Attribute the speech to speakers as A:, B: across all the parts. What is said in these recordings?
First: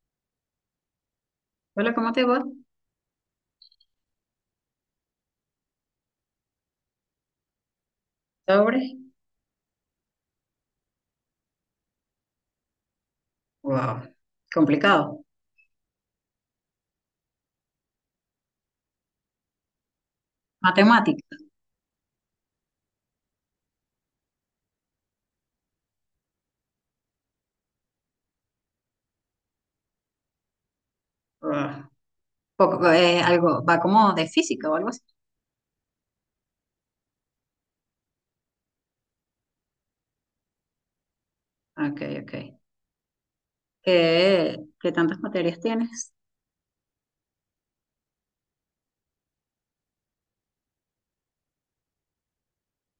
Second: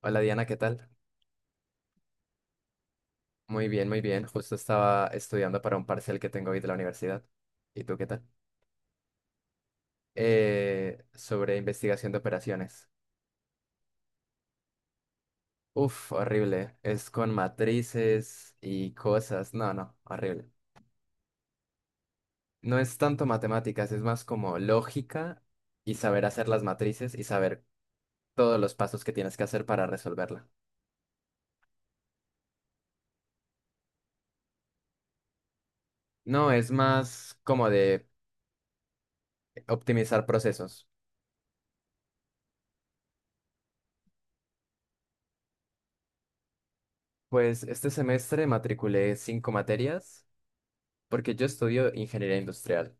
A: Hola Diana, ¿qué tal?
B: Hola, ¿cómo te va?
A: Muy bien, muy bien. Justo estaba estudiando para un parcial que tengo hoy de la universidad. ¿Y tú qué tal?
B: ¿Sobre?
A: Sobre investigación de operaciones.
B: Wow. Complicado.
A: Uf, horrible. Es con matrices y cosas. No, no, horrible.
B: Matemática.
A: No es tanto matemáticas, es más como lógica y saber hacer las matrices y saber todos los pasos que tienes que hacer para resolverla.
B: Wow. Poco, algo, va como de física o algo así.
A: No, es más como de optimizar procesos.
B: Ok, ok. ¿Qué tantas materias tienes?
A: Pues este semestre matriculé cinco materias porque yo estudio ingeniería industrial.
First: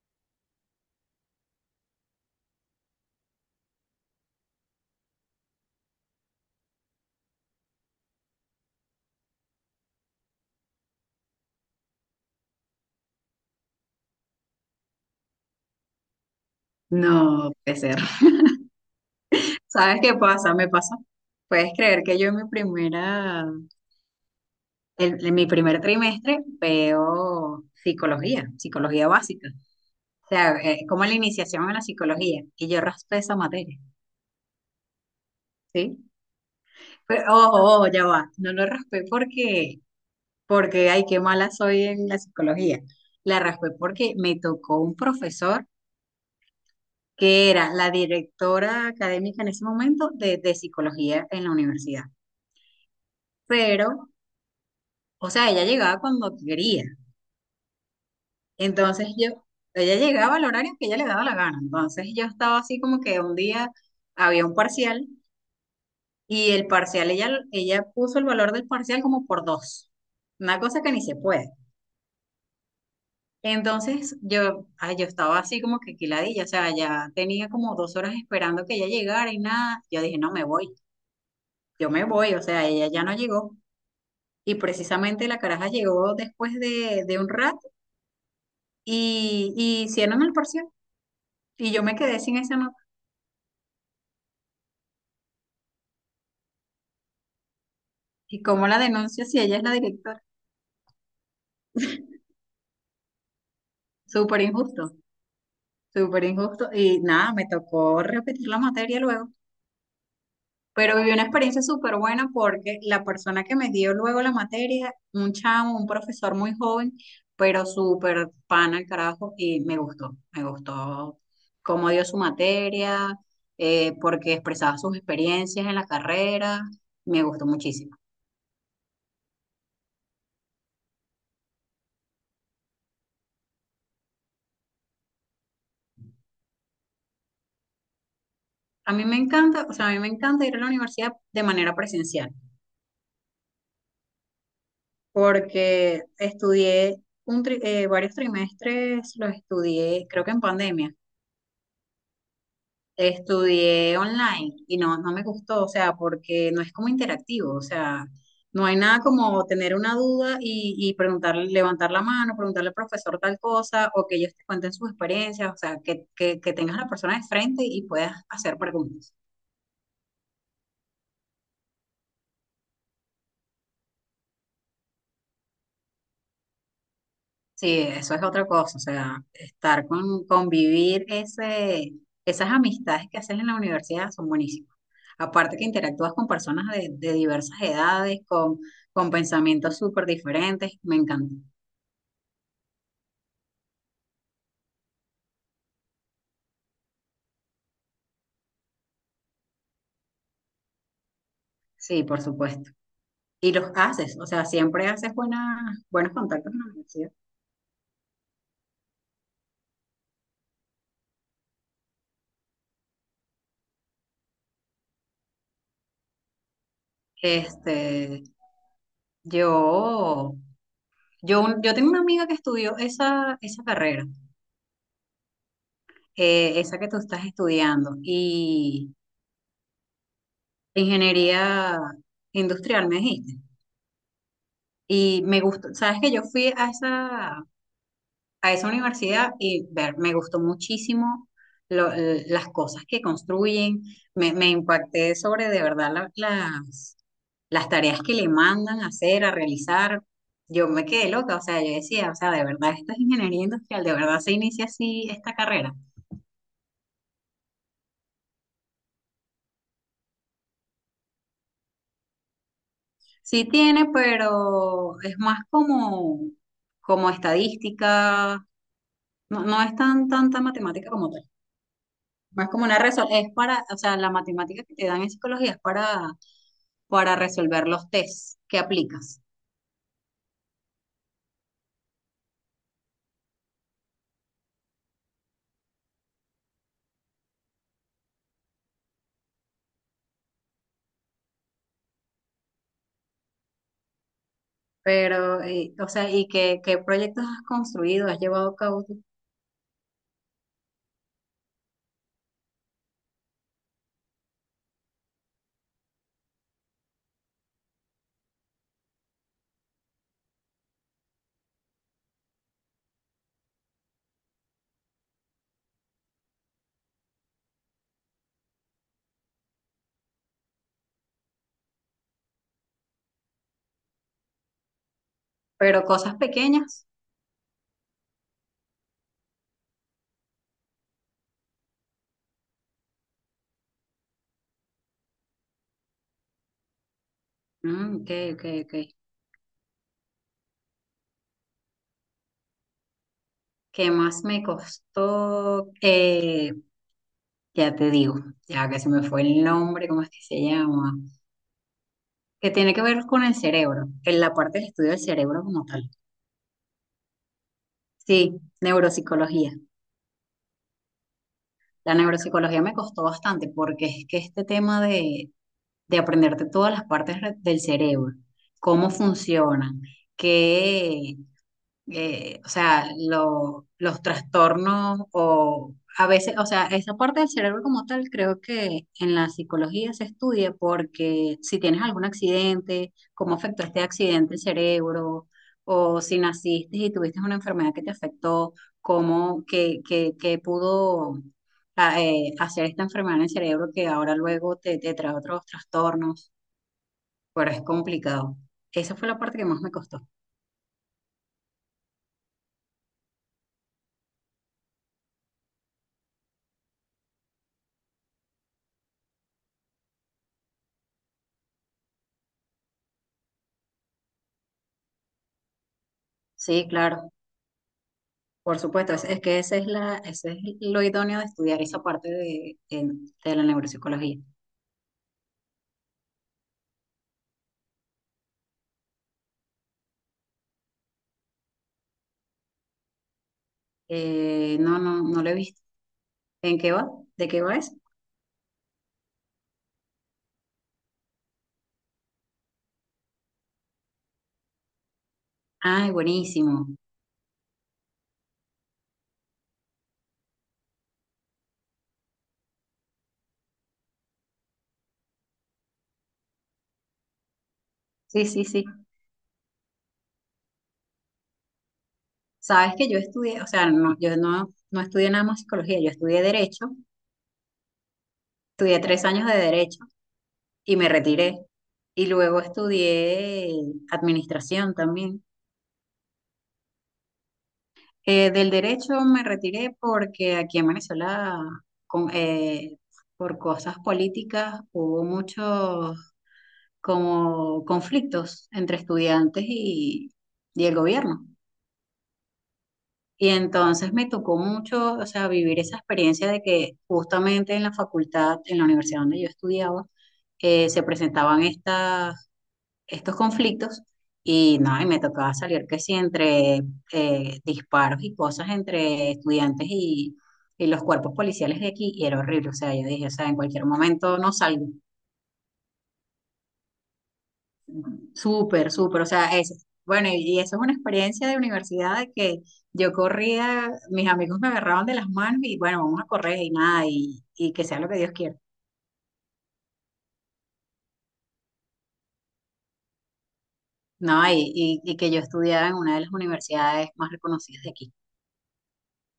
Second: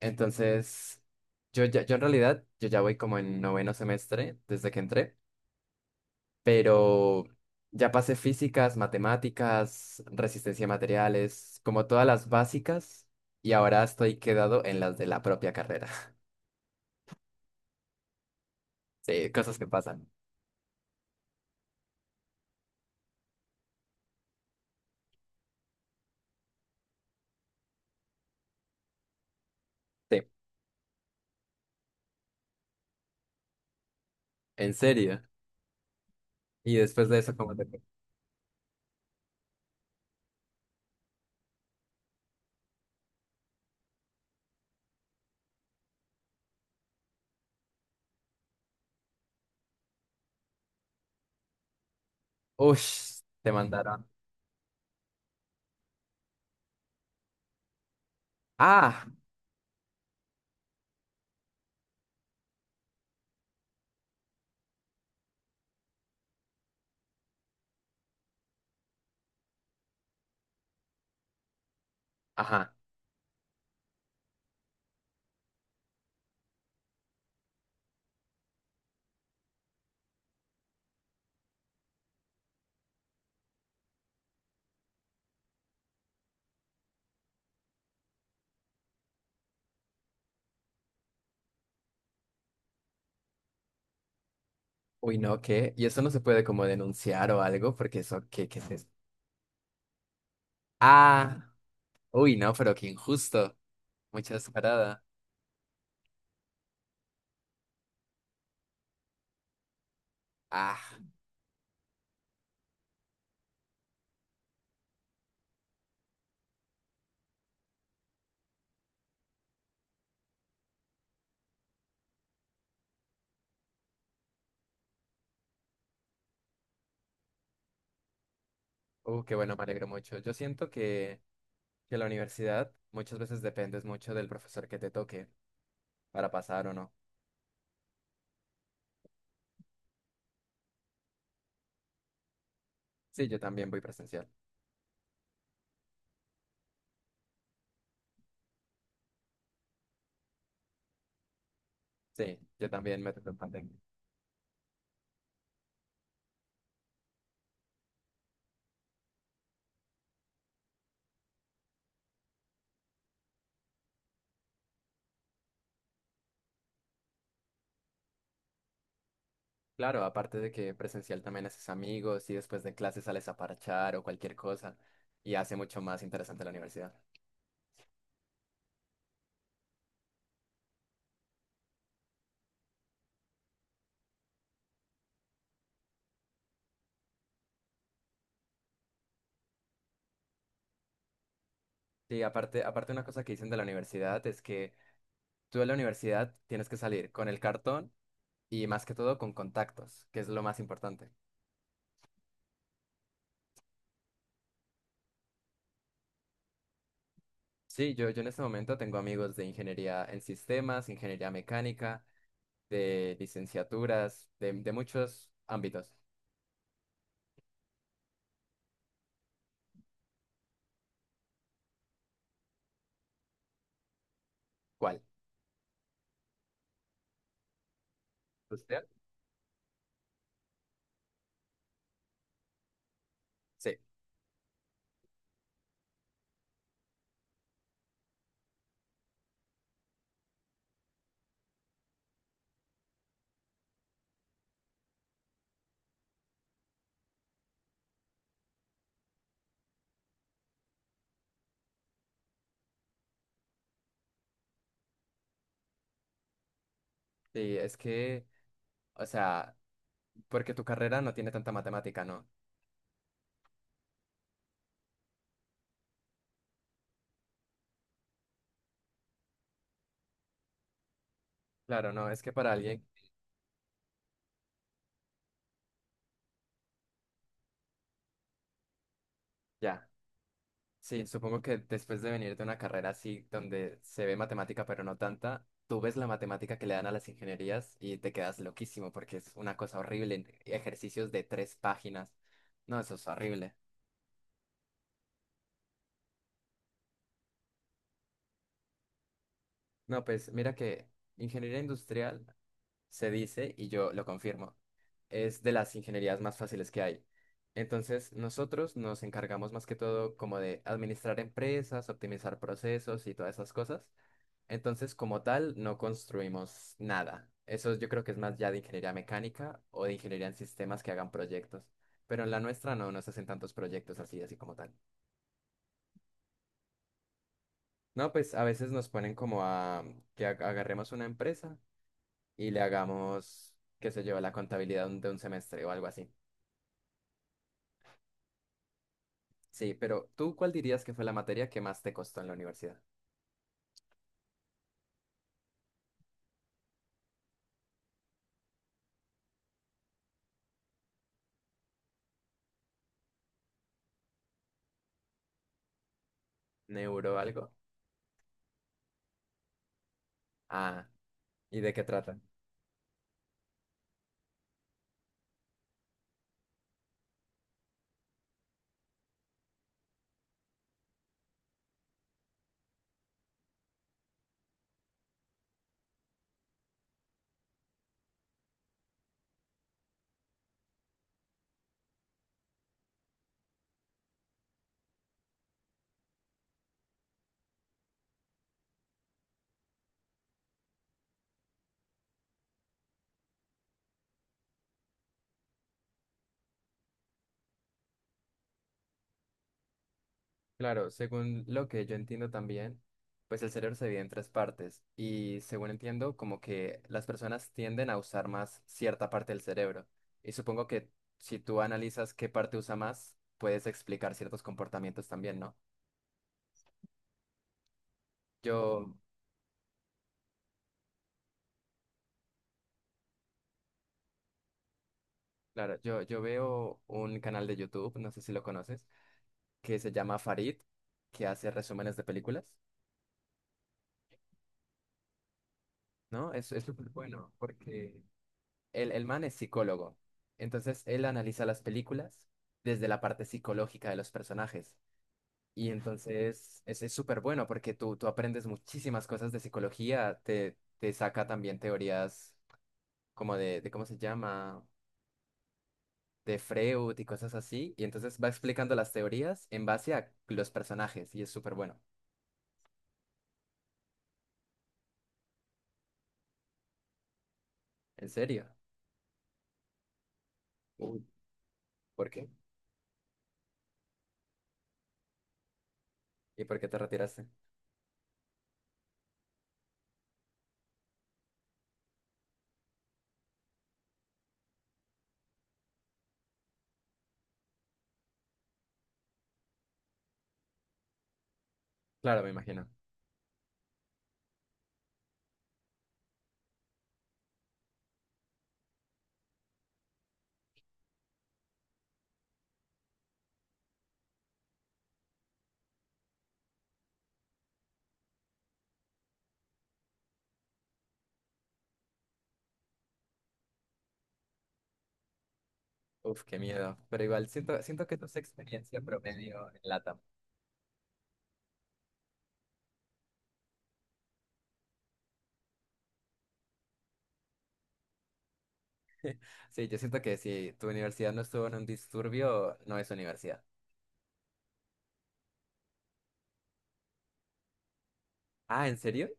A: Entonces, yo ya voy como en noveno semestre desde que entré, pero ya pasé físicas, matemáticas, resistencia a materiales, como todas las básicas, y ahora estoy quedado en las de la propia carrera.
B: No puede ser.
A: Sí, cosas que
B: ¿Sabes
A: pasan.
B: qué pasa? Me pasa. Puedes creer que yo en mi primer trimestre veo psicología, psicología básica.
A: Sí,
B: O sea, como la iniciación en la psicología. Y yo raspé esa materia,
A: en serio.
B: ¿sí?
A: Y después de
B: Pero,
A: eso,
B: oh,
A: ¿cómo te fue?
B: oh, oh, ya va. No lo raspé porque, ay, qué mala soy en la psicología. La raspé porque me tocó un profesor que era la directora académica en ese momento de psicología en la universidad.
A: Ush, te
B: Pero,
A: mandaron.
B: o sea, ella llegaba cuando quería.
A: Ah,
B: Entonces ella llegaba al horario que ella le daba la gana. Entonces yo estaba así como que un día había un parcial y el parcial, ella puso el valor del parcial como por dos. Una cosa que ni se puede.
A: ajá.
B: Entonces ay, yo estaba así como que quiladilla, o sea, ya tenía como 2 horas esperando que ella llegara y nada. Yo dije, no, me voy, yo me voy, o sea, ella ya no llegó. Y precisamente la caraja llegó después de un rato y hicieron el parcial. Y yo me quedé sin esa nota.
A: Uy, no, ¿qué? Y eso no se puede como denunciar o algo, porque eso,
B: ¿Y
A: ¿qué
B: cómo
A: es
B: la
A: eso?
B: denuncio si ella es la directora?
A: Ah. Uy, no, pero qué injusto. Mucha
B: Súper injusto,
A: descarada.
B: súper injusto. Y nada, me tocó repetir la materia luego.
A: Ah,
B: Pero viví una experiencia súper buena porque la persona que me dio luego la materia, un chamo, un profesor muy joven, pero súper pana el carajo, y me gustó cómo dio su materia, porque expresaba sus experiencias en la carrera, me gustó muchísimo.
A: qué bueno, me alegro mucho. Yo siento que la universidad muchas veces dependes mucho del profesor que te toque para pasar o no.
B: A mí me encanta, o sea, a mí me encanta ir a la universidad de manera presencial,
A: Sí, yo también voy presencial.
B: porque estudié varios trimestres, los estudié, creo que en pandemia.
A: Sí, yo también me tocó en pandemia.
B: Estudié online y no me gustó, o sea, porque no es como interactivo, o sea, no hay nada como tener una duda y preguntarle, levantar la mano, preguntarle al profesor tal cosa, o que ellos te cuenten sus experiencias, o sea, que tengas a la persona de frente y puedas hacer preguntas.
A: Claro, aparte de que presencial también haces amigos y después de clases sales a parchar o cualquier cosa y hace mucho más interesante la universidad.
B: Sí, eso es otra cosa, o sea, estar convivir esas amistades que haces en la universidad son buenísimas. Aparte que interactúas con personas de diversas edades, con pensamientos súper diferentes, me encanta.
A: Sí, aparte, aparte una cosa que dicen de la universidad es que tú de la universidad tienes que salir con el cartón y más que todo con contactos, que es lo más importante.
B: Sí, por supuesto. Y los haces, o sea, siempre haces buenos contactos en la universidad.
A: Sí, yo en este momento tengo amigos de ingeniería en sistemas, ingeniería mecánica, de licenciaturas, de muchos ámbitos.
B: Este, yo, yo tengo una amiga que estudió esa carrera,
A: ¿Cuál?
B: esa que tú estás estudiando,
A: ¿Usted?
B: y ingeniería industrial, me dijiste.
A: Sí,
B: Y me gustó, sabes que yo fui a esa universidad y ver, me gustó muchísimo las cosas que construyen, me impacté sobre de verdad las tareas que le mandan a hacer, a realizar. Yo me quedé loca, o sea, yo decía, o sea, de verdad, esta es ingeniería industrial, de verdad se inicia así esta carrera.
A: sí, es que, o sea, porque tu carrera no tiene tanta matemática, ¿no?
B: Sí tiene, pero es más como estadística. No, no es tanta matemática como tal.
A: Claro, no, es que
B: Más
A: para
B: como una
A: alguien,
B: resolución. Es para, o sea, la matemática que te dan en psicología es para resolver los tests que aplicas.
A: ya, sí, supongo que después de venir de una carrera así, donde se ve matemática pero no tanta, tú ves la matemática que le dan a las ingenierías y te quedas loquísimo porque es una cosa horrible, ejercicios de tres páginas, no, eso es horrible.
B: Pero, o sea, ¿y qué proyectos has construido, has llevado a cabo tú?
A: No, pues mira que ingeniería industrial se dice, y yo lo confirmo, es de las ingenierías más fáciles que hay. Entonces, nosotros nos encargamos más que todo como de administrar empresas, optimizar procesos y todas esas cosas. Entonces, como tal, no construimos nada. Eso yo creo que es más ya de ingeniería mecánica o de ingeniería en sistemas que hagan proyectos. Pero en la nuestra no nos hacen tantos proyectos así, así como tal.
B: Pero cosas pequeñas.
A: No, pues a veces nos ponen como a que agarremos una empresa y le hagamos, qué sé yo, la contabilidad de un semestre o algo así.
B: Mm, ok, ok, ok.
A: Sí, pero ¿tú cuál dirías que fue la materia que más te costó en la universidad?
B: ¿Qué más me costó? Ya te digo, ya que se me fue el nombre, ¿cómo es que se llama? Que tiene que ver con el cerebro, en la parte del estudio del cerebro como tal.
A: ¿Neuro algo?
B: Sí, neuropsicología.
A: Ah, ¿y de qué
B: La
A: trata?
B: neuropsicología me costó bastante porque es que este tema de aprenderte todas las partes del cerebro, cómo funcionan, qué, o sea, los trastornos o a veces, o sea, esa parte del cerebro como tal creo que en la psicología se estudia porque si tienes algún accidente, cómo afectó este accidente el cerebro, o si naciste y tuviste una enfermedad que te afectó, cómo, que pudo hacer esta enfermedad en el cerebro que ahora luego te trae otros trastornos, pero es complicado. Esa fue la parte que más me costó.
A: Claro, según lo que yo entiendo también, pues el cerebro se divide en tres partes y según entiendo, como que las personas tienden a usar más cierta parte del cerebro. Y supongo que si tú analizas qué parte usa más, puedes explicar ciertos comportamientos también, ¿no?
B: Sí, claro. Por supuesto,
A: Yo,
B: es que ese es lo idóneo de estudiar esa parte de la neuropsicología.
A: claro, yo veo un canal de YouTube, no sé si lo conoces, que se llama Farid, que hace resúmenes de películas,
B: No, no, no lo he visto.
A: ¿no?
B: ¿En
A: Es
B: qué
A: súper
B: va? ¿De
A: bueno
B: qué va eso?
A: porque el man es psicólogo. Entonces él analiza las películas desde la parte psicológica de los personajes. Y
B: Ay,
A: entonces
B: buenísimo.
A: es súper bueno porque tú aprendes muchísimas cosas de psicología, te saca también teorías como de ¿cómo se llama? De Freud y cosas así. Y entonces
B: Sí,
A: va
B: sí, sí.
A: explicando las teorías en base a los personajes y es súper bueno.
B: Sabes que yo estudié, o sea, no, yo no estudié nada más psicología, yo estudié derecho,
A: ¿En serio?
B: estudié 3 años de derecho y me
A: Uy,
B: retiré. Y
A: ¿por qué?
B: luego estudié administración también.
A: ¿Y por qué te retiraste?
B: Del derecho me retiré porque aquí en Venezuela, con- eh, por cosas políticas, hubo muchos como conflictos entre estudiantes y el gobierno.
A: Claro, me imagino.
B: Y entonces me tocó mucho, o sea, vivir esa experiencia de que justamente en la facultad, en la universidad donde yo estudiaba, se presentaban estas estos conflictos y no, y me tocaba salir que sí entre disparos y cosas entre estudiantes y los cuerpos policiales de aquí y era horrible, o sea, yo dije, o sea, en cualquier momento no salgo,
A: Uf, qué miedo. Pero igual siento, siento que tu
B: súper,
A: experiencia
B: súper, o sea,
A: promedio en LATAM.
B: bueno, y eso es una experiencia de universidad de que yo corría, mis amigos me agarraban de las manos y bueno, vamos a correr y nada, y que sea lo que Dios quiera,
A: Sí, yo siento que si tu universidad no estuvo en un disturbio, no es universidad.
B: ¿no? Y que yo estudiaba en una de las universidades más reconocidas de aquí,
A: Ah, ¿en serio?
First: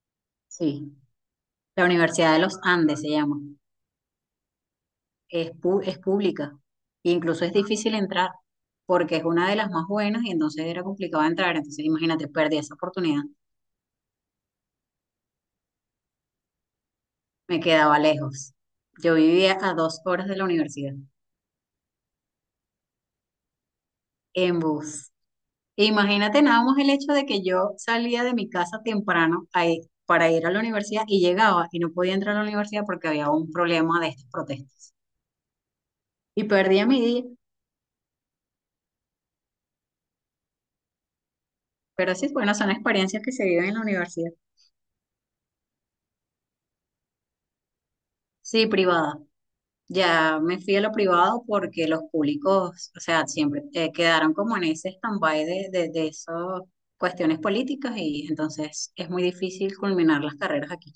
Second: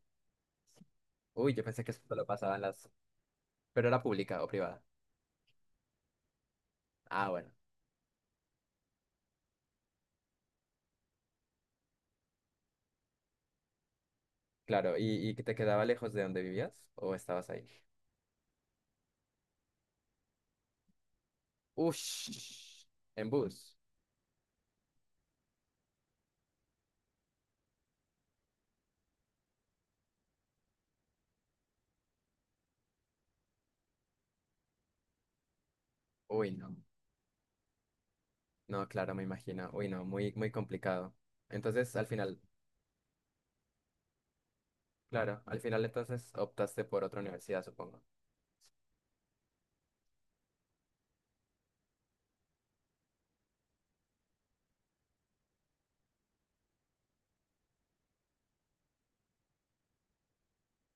B: sí,
A: Uy, yo pensé
B: la
A: que eso solo
B: Universidad de
A: pasaba
B: los
A: en las...
B: Andes se llama.
A: Pero era pública o privada.
B: Es pública. E
A: Ah,
B: incluso
A: bueno.
B: es difícil entrar porque es una de las más buenas y entonces era complicado entrar. Entonces, imagínate, perdí esa oportunidad.
A: Claro, ¿y que te quedaba lejos de donde vivías o estabas
B: Me
A: ahí?
B: quedaba lejos. Yo vivía a 2 horas de la universidad
A: Ush, en bus.
B: en bus. Imagínate nada más el hecho de que yo salía de mi casa temprano para ir a la universidad y llegaba y no podía entrar a la universidad porque había un problema de estas protestas. Y
A: Uy, no.
B: perdía mi día.
A: No, claro, me imagino. Uy, no, muy, muy complicado. Entonces, al
B: Pero sí,
A: final,
B: bueno, son experiencias que se viven en la universidad.
A: claro, al final entonces optaste por otra universidad, supongo.
B: Sí, privada. Ya me fui a lo privado porque los públicos, o sea, siempre quedaron como en ese stand-by de esas cuestiones políticas y entonces es muy difícil culminar las carreras aquí.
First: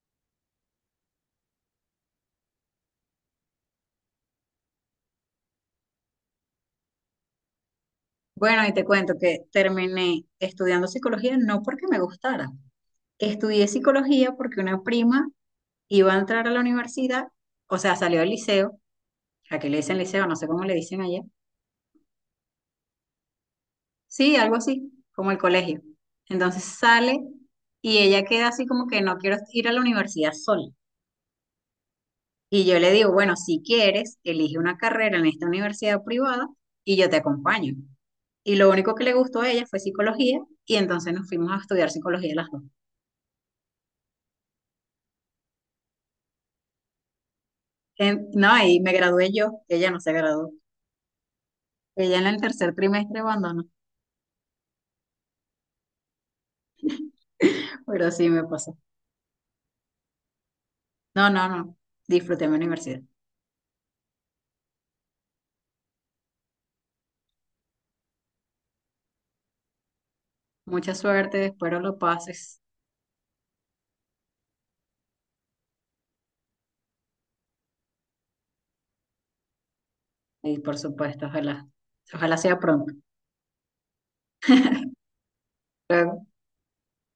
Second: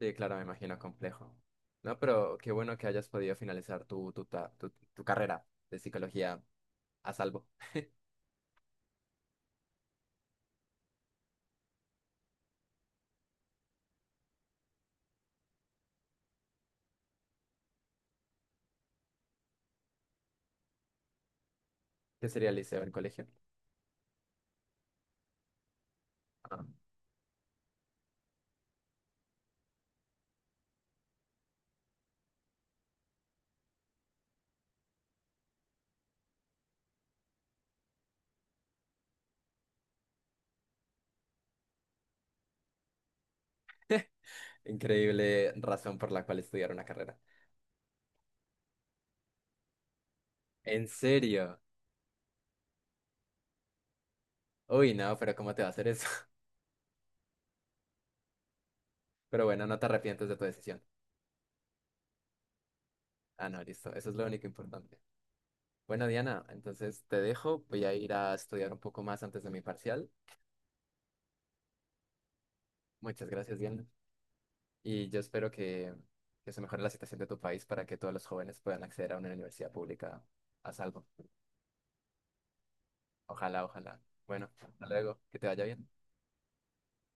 A: Sí, claro, me imagino complejo. No, pero qué bueno que hayas podido finalizar tu carrera de psicología a salvo.
B: Bueno, y te cuento que terminé estudiando psicología no porque me gustara. Estudié psicología porque una prima iba a entrar a la universidad, o sea, salió del liceo, a que le dicen liceo, no sé cómo le dicen allá.
A: ¿Qué sería el liceo, el colegio?
B: Sí, algo así, como el colegio.
A: Ah,
B: Entonces sale y ella queda así como que no quiero ir a la universidad sola. Y yo le digo, bueno, si quieres, elige una carrera en esta universidad privada y yo te acompaño. Y lo único que le gustó a ella fue psicología y entonces nos fuimos a estudiar psicología las dos.
A: increíble razón por la cual estudiar una carrera.
B: No, y me gradué yo, ella no se graduó.
A: ¿En serio?
B: Ella en el tercer trimestre abandonó,
A: Uy, no, pero ¿cómo te va a hacer eso?
B: pero sí me pasó.
A: Pero bueno, no te arrepientes de tu decisión.
B: No, no, no, disfruté mi universidad.
A: Ah, no, listo. Eso es lo único importante. Bueno, Diana, entonces te dejo. Voy a ir a estudiar un poco más antes de mi parcial.
B: Mucha suerte, espero lo pases.
A: Muchas gracias, Diana. Y yo espero que se mejore la situación de tu país para que todos los jóvenes puedan acceder a una universidad pública
B: Y
A: a
B: por
A: salvo.
B: supuesto, ojalá, ojalá sea pronto.
A: Ojalá, ojalá. Bueno, hasta luego, que te vaya bien.
B: Luego